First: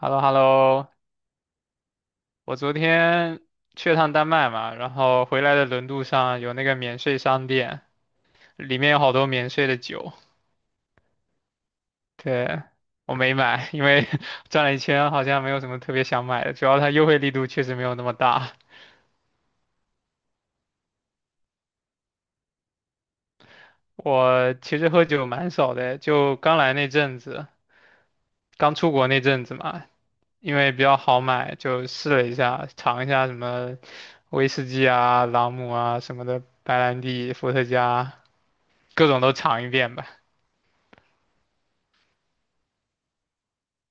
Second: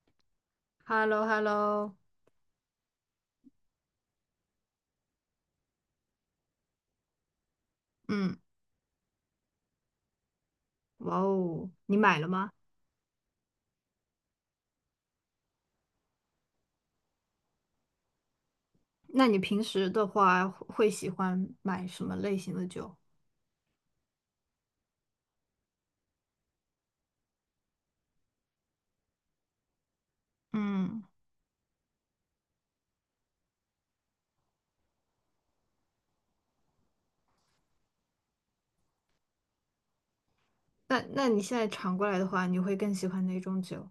h e l l o h e l l o h e l l o h e l l o 我昨天去了趟丹麦嘛，然后回来的轮渡上有那个免税商店，嗯。里面有好多免税的酒。哇哦，你买了吗？对，我没买，因为 转了一圈好像没有什么特别想买的，主要它优惠力度确实没有那么大。那你平时的话会喜欢买什么类型的酒？我其实喝酒蛮少的，就刚来那阵子，刚出国那阵子嘛，因为比较嗯。好买，就试了一下，尝一下什么威士忌啊、朗姆啊什么的，白兰地、伏特加，各种都尝一遍吧。那你现在尝过来的话，你会更喜欢哪种酒？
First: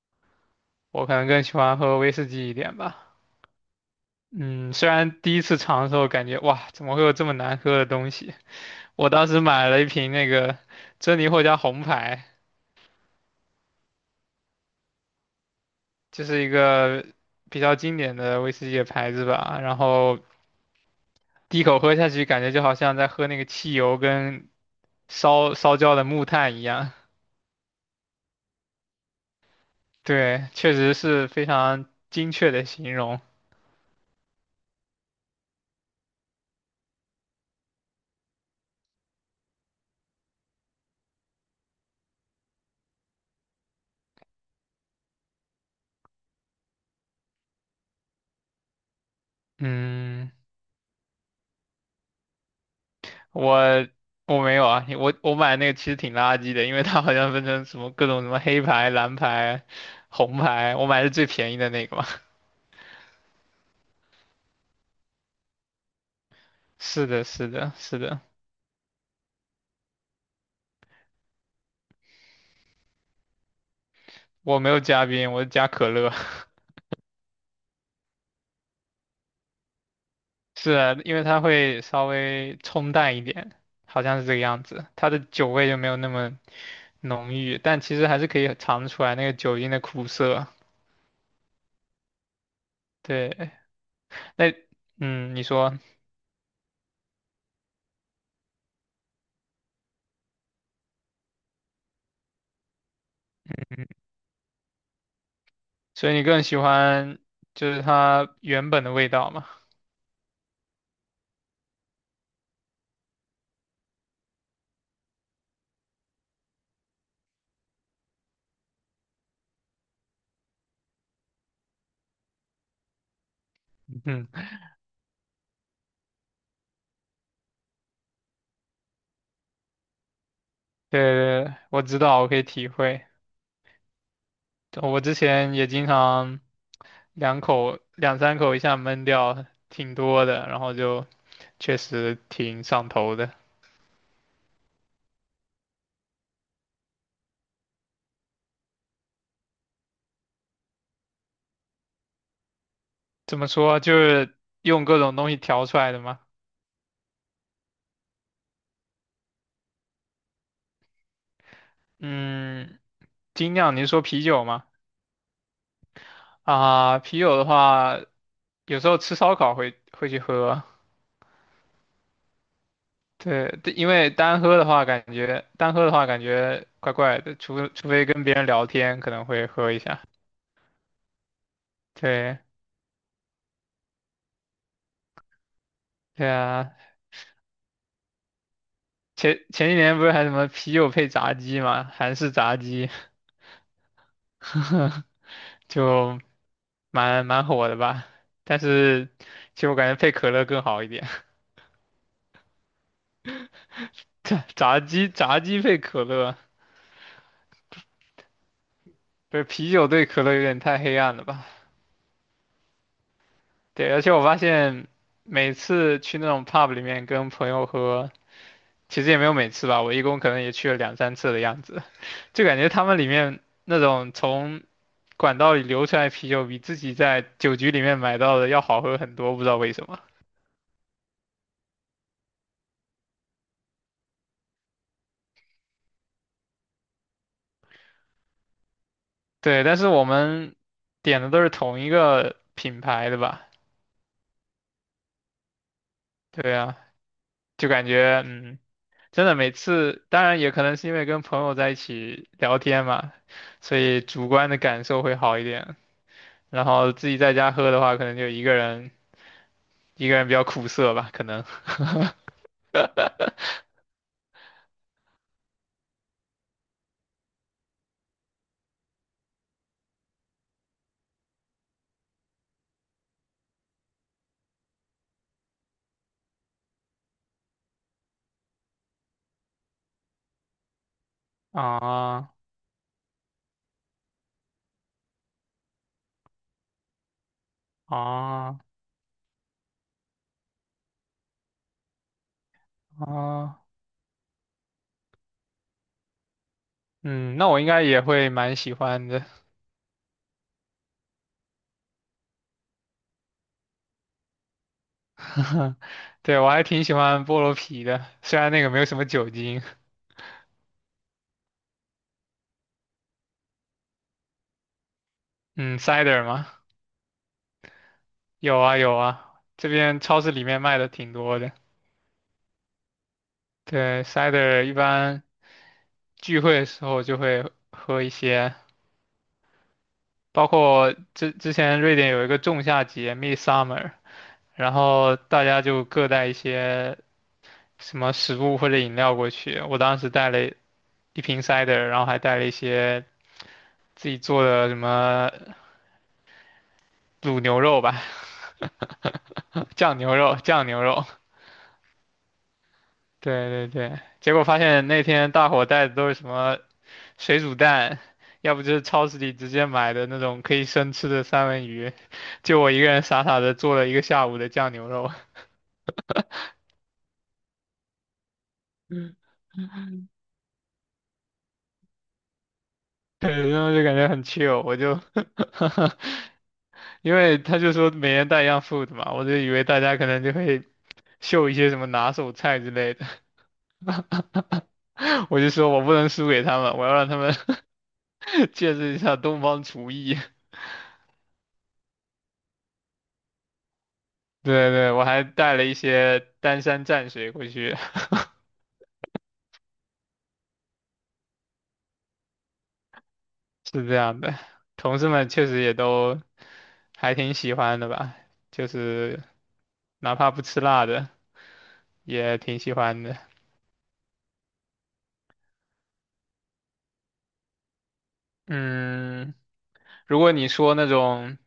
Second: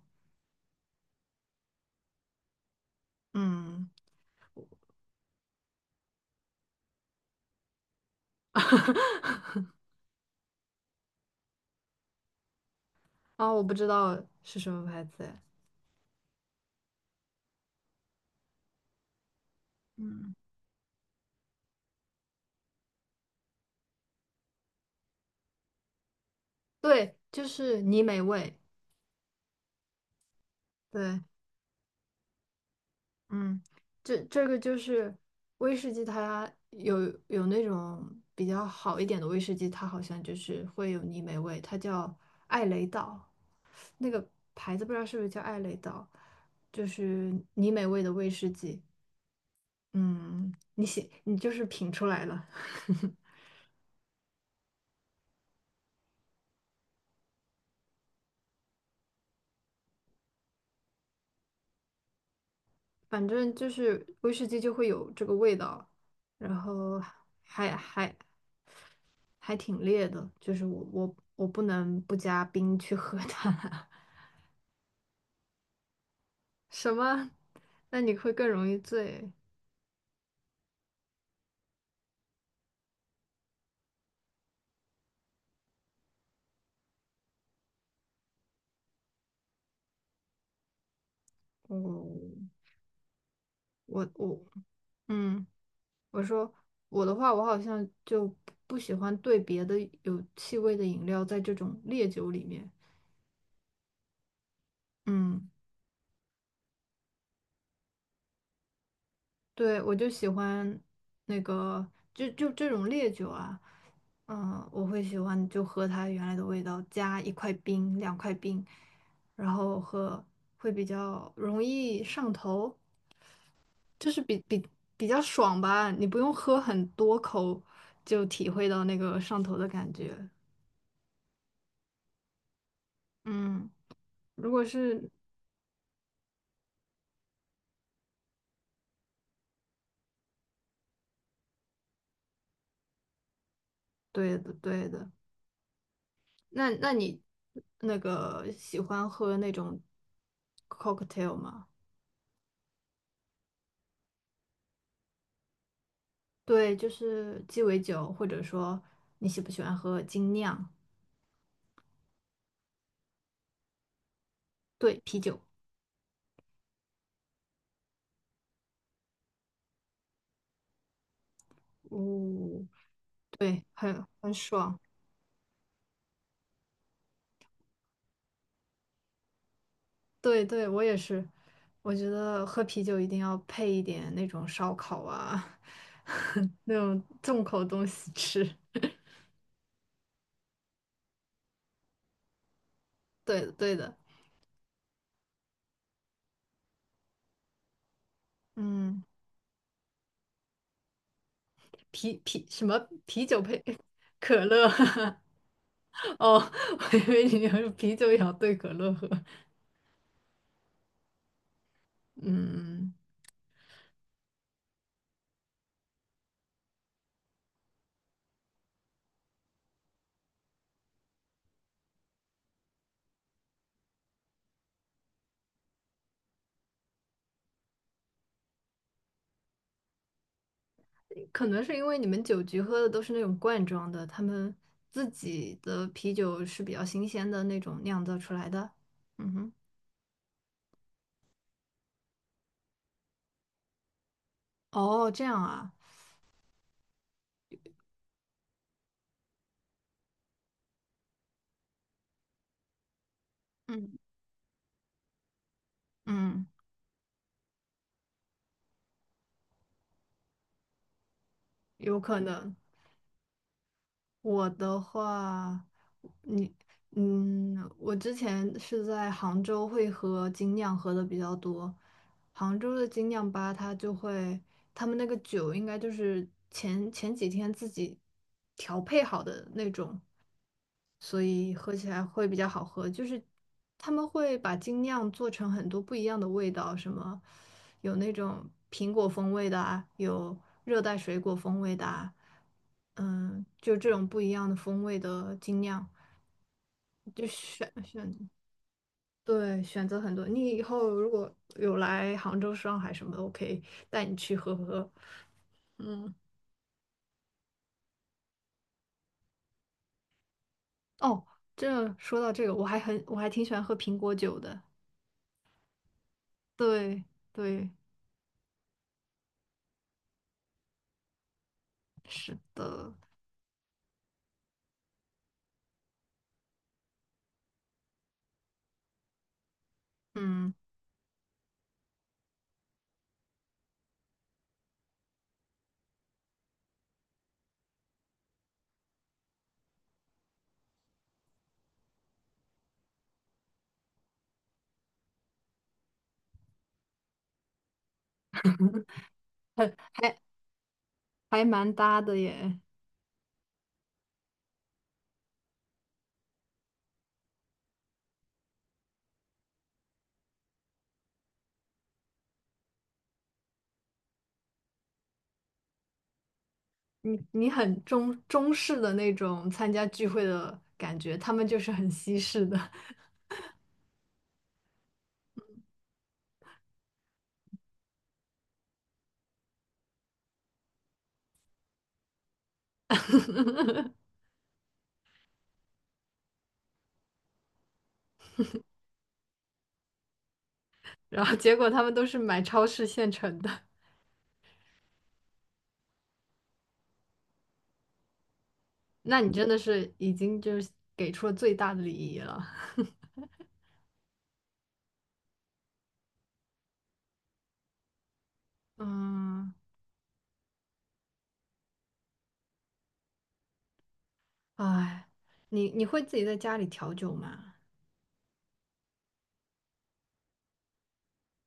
我可能更喜欢喝威士忌一点吧。嗯。 嗯，虽然第一次尝的时候感觉哇，怎么会有这么难喝的东西？我当时 买了一瓶那个珍妮获加红牌，啊、我不知道是什么牌子哎。就是一个比较经典的威士忌的牌子吧。然后嗯。第一口喝下去，感觉就好像在喝那个汽油跟烧焦的木炭一样。对，就是泥美味。对，确实对。是非常精确的形容。嗯。这个就是威士忌，它有那种比较好一点的威士忌，它好像就是会有泥煤味，它叫艾雷岛，那个牌子不知道是不是叫艾雷岛，就是泥煤味的威士忌。嗯，嗯，你写你就是品出来了。我我没有啊，我买那个其实挺垃圾的，因为它好像分成什么各种什么黑牌、蓝牌、红牌，我买的最便宜的那个嘛。反正就是威士忌就会有这个味道，然后是的，是的，还是还的，还挺烈的，就是我不能不加冰去喝它。我没有加冰，我加可乐。什么？那你会更容易醉。是啊，因为它会稍微冲淡一点，好像是这个样子，它的酒味就没有那么浓郁，但其实还是可以尝出来那个酒精的苦涩。我对，我，那嗯，你嗯，说，我说我的话，我好像就不喜欢兑别的有气味的饮料在这种烈酒里面。嗯。所以你更喜欢就是它原本的味道嘛？对，我就喜欢那个，就这种烈酒啊，嗯，我会喜欢就喝它原来的味道，加一块冰、两块冰，然后喝会比较容易上头。就是嗯。比较爽吧，你不用喝很多口就体会到那个上头的感觉。对，我知道，我可以体会。嗯，如果我是之前也经常两口、两三口一下闷掉，挺多的，然后就确实挺上头的。对的对的。那你那个喜欢喝那种 cocktail 吗？怎么说，就是用各种东西调出来的嘛。对，就是鸡尾酒，或者说你喜不喜欢喝精酿？嗯，精酿，你是说啤酒吗？对，啤酒。啊，啤酒的话，有时候吃烧烤会去喝。哦。对，对，对因很为很单喝的爽。话，感觉单喝的话感觉怪怪的，除非跟别人聊天，可能会喝一下。对对，我也是，我觉对。得喝啤酒一定要配一点那种烧烤啊，对 啊，那种重口东西吃。前几年不是还什么啤酒配炸鸡嘛，韩式炸鸡，对的对的。就蛮火的吧。但嗯。是其实我感觉配可乐更好一点，什么啤酒配 可炸乐？炸鸡 炸鸡配可哦，乐，我以为你要是啤酒也要兑可乐喝。不是啤酒对可乐有点太黑暗了吧？嗯。对，而且我发现每次去那种 pub 里面跟朋友喝，其实也没有每次吧，我一共可能也去了两三次的样子，就感觉他们里面那种从管道里流出来啤酒比自己在酒局里面买到的要好喝很多，不知道为什么。可能是因为你们酒局喝的都是那种罐装的，他们自己的啤酒是比较新鲜的那种酿造出来的。嗯哼。对，但是我们点的都是同一个品牌的吧？哦，这样啊。对啊，就感觉嗯，真的每次，当然也可能是因为跟朋友在一起聊天嘛，所嗯。以主观的感受会好一点。嗯。然后自己在家喝的话，可能就一个人比较苦涩吧，可能。有可能。我的话，你，嗯，我之前是在杭州会喝精酿喝的比较多，杭州的精酿吧，它就会，他们那个酒应该就是前几天自己调配好的那种，所以 喝起来会比啊较好喝。就是他们会把精酿做成很多不一样的味道，什么有那种啊苹果风味的啊，有热带水果风味的啊。嗯，啊！就这种不一样的风味的精酿，就嗯，那我应选该也选。会蛮喜欢的。对，选择很多。你以后如果有来杭州、上海什么的，我可以带你去喝喝。嗯。对，我还挺喜欢菠萝啤的，虽然那个没有什么酒精。哦，这说到这个，我还很我还挺喜欢喝苹果酒的。嗯，cider 吗？对对。有啊有啊，这边超市里面卖的挺多的。是的。对，cider 一般聚会的时候就会喝一些，包嗯，括之前瑞典有一个仲夏节（ （Midsummer），然后大家就各带一些什么食物或者饮料过去。我当时带了一瓶 cider，然后还带了一些自己做的什么卤牛肉吧，很酱牛还肉，酱牛肉。还蛮搭的耶。对对对，结果发现那天大伙带的都是什么水煮蛋，要不就是超市里直接买的那种可以生吃的三文鱼，就我一个人傻傻的做了一个下午的酱牛肉，你你很中式的那种参加聚会的感觉，他们就是很西式的。对，然后就感觉很 chill，我就，因为他就说每人带一样 food 嘛，我就以为大家可能就会秀一些什么拿手菜之类的，我就说我不能输给他们，我要让他们 见识一下东方厨艺。然后结果他们都是买超市现成的。对对，我还带了一些丹山蘸水过去，那你真的是已经就是给出了最大的礼仪了。是这样的。同事们确实也都还挺喜欢的吧，就是嗯。哪怕不吃辣的也挺喜欢的。哎，你你会自己在家里调酒吗？嗯，如果你说那种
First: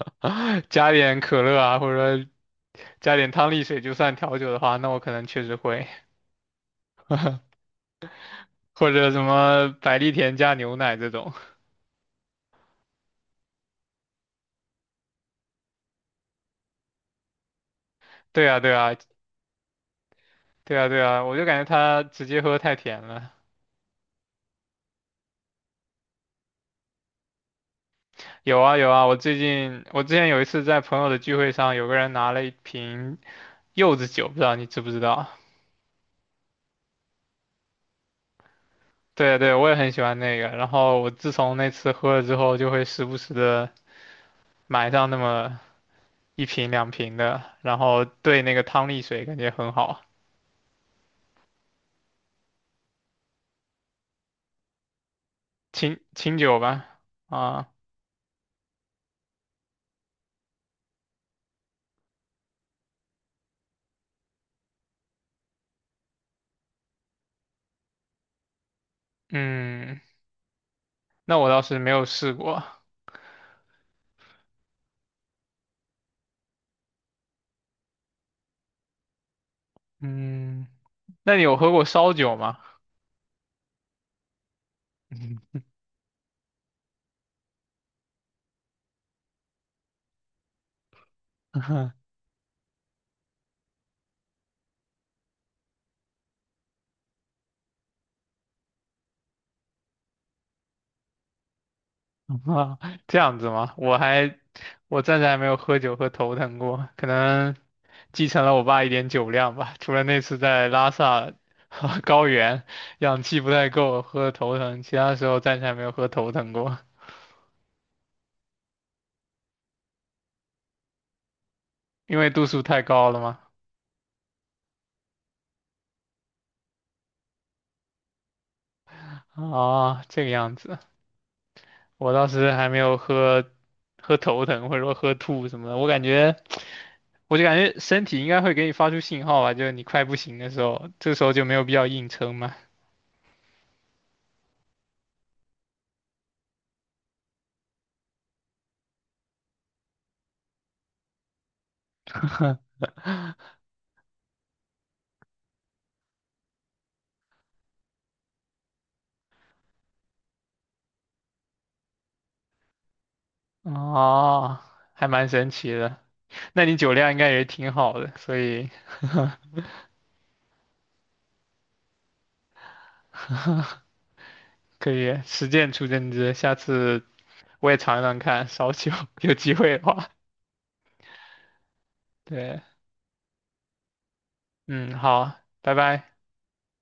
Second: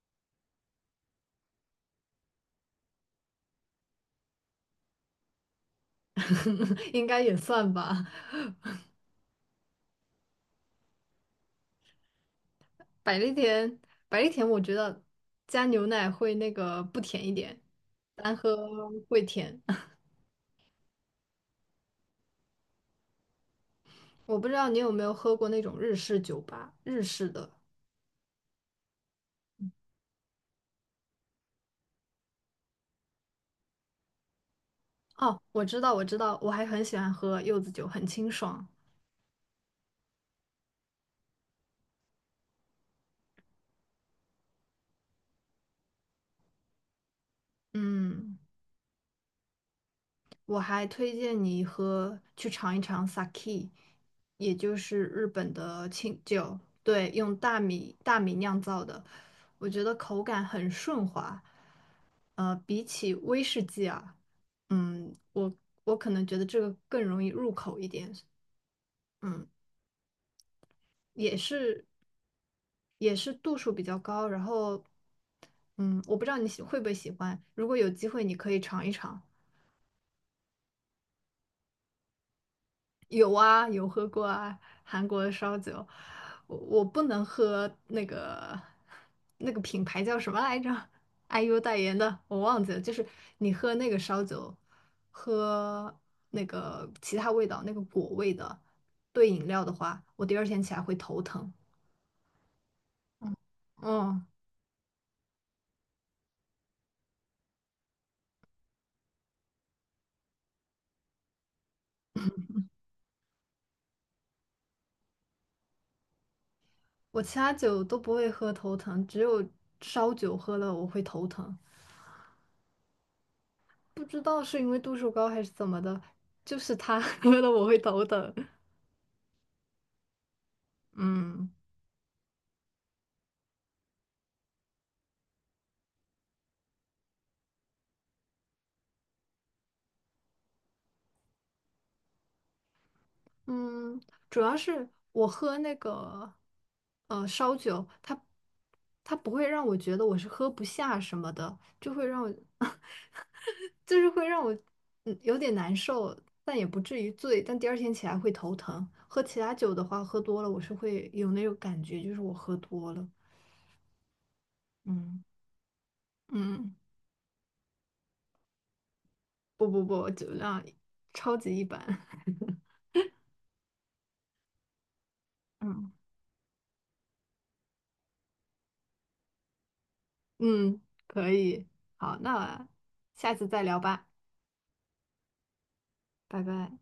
加点可乐啊，或者说加点汤力水就算调酒的话，那我可能确实会，应该也算吧。或者什么百利甜加牛奶这种。百利甜，百利甜，我觉得加牛奶会那个不甜一点，单对喝啊，对啊，会甜。对啊，对啊，我就感觉它直接喝太甜了。我不知道你有没有喝过那种日式酒吧，日式的。有啊有啊，我最近我之前有一次在朋友的聚会上，有个人拿了一瓶柚子酒，不知道你知不知道？哦，我知道，我知道，我还很喜欢喝柚子酒，很清爽。对啊对啊，我也很喜欢那个。然后我自从那次喝了之后，就会时不时的买上那么一瓶两瓶的，然后嗯。兑那个汤力水，感觉很好，我还推荐你喝去尝一尝 sake,也就是日本的清清清酒，酒吧。对，用大啊，米大米酿造的，我觉得口感很顺滑。比起威士忌啊，嗯，我我可能觉得这个更容易入口一点。嗯。嗯，也那我倒是是没有试过。也是度数比较高，然后嗯，我不知道你喜会不会喜欢，如果有机会你可以尝一尝。嗯，那你有喝过烧酒吗？有啊，有喝过啊，韩国的 烧嗯 酒，我不能喝那个那个品牌叫什么来着？IU 代言的，我忘记了。就是你喝那个烧酒，喝那个其他味道，那个果味的兑饮料的话，我第二天起来会头疼。啊，这样子吗？我嗯。还我暂时还没有喝酒喝头疼过，可能继承了我爸一点酒量吧。除了那次在拉萨 高原氧气不太够喝的头疼，其他时候暂时还没有喝头疼过，我其他酒都不会喝头疼，只有烧酒喝了我会头疼，因为度数太高了嘛。不知道是因为度数高还是怎么的，就是它 喝了我会头疼。啊，这个样子，嗯。我当时还没有喝头疼或者说喝吐什么的，我感觉。我就感觉身体应该会给你发出信号吧，就是你快不行的时候，这时候就没有必要硬撑嘛。嗯，主要是我喝那个烧酒，它不会让我觉得我是喝不下什么的，就会让我 就是会让我有点难受，但也不至于醉，但第二天起来会头疼。喝其他酒的话，喝多了我是会有那种感觉，就是我喝多了。哦，还嗯。蛮神奇的。那嗯，你酒量应该也挺好的，所以不，酒量超级一般。可以实践出嗯。真知。下次我也尝尝看烧酒，有机会的话。嗯，可以，好，对，那下次再聊吧，嗯，好，拜拜。拜拜。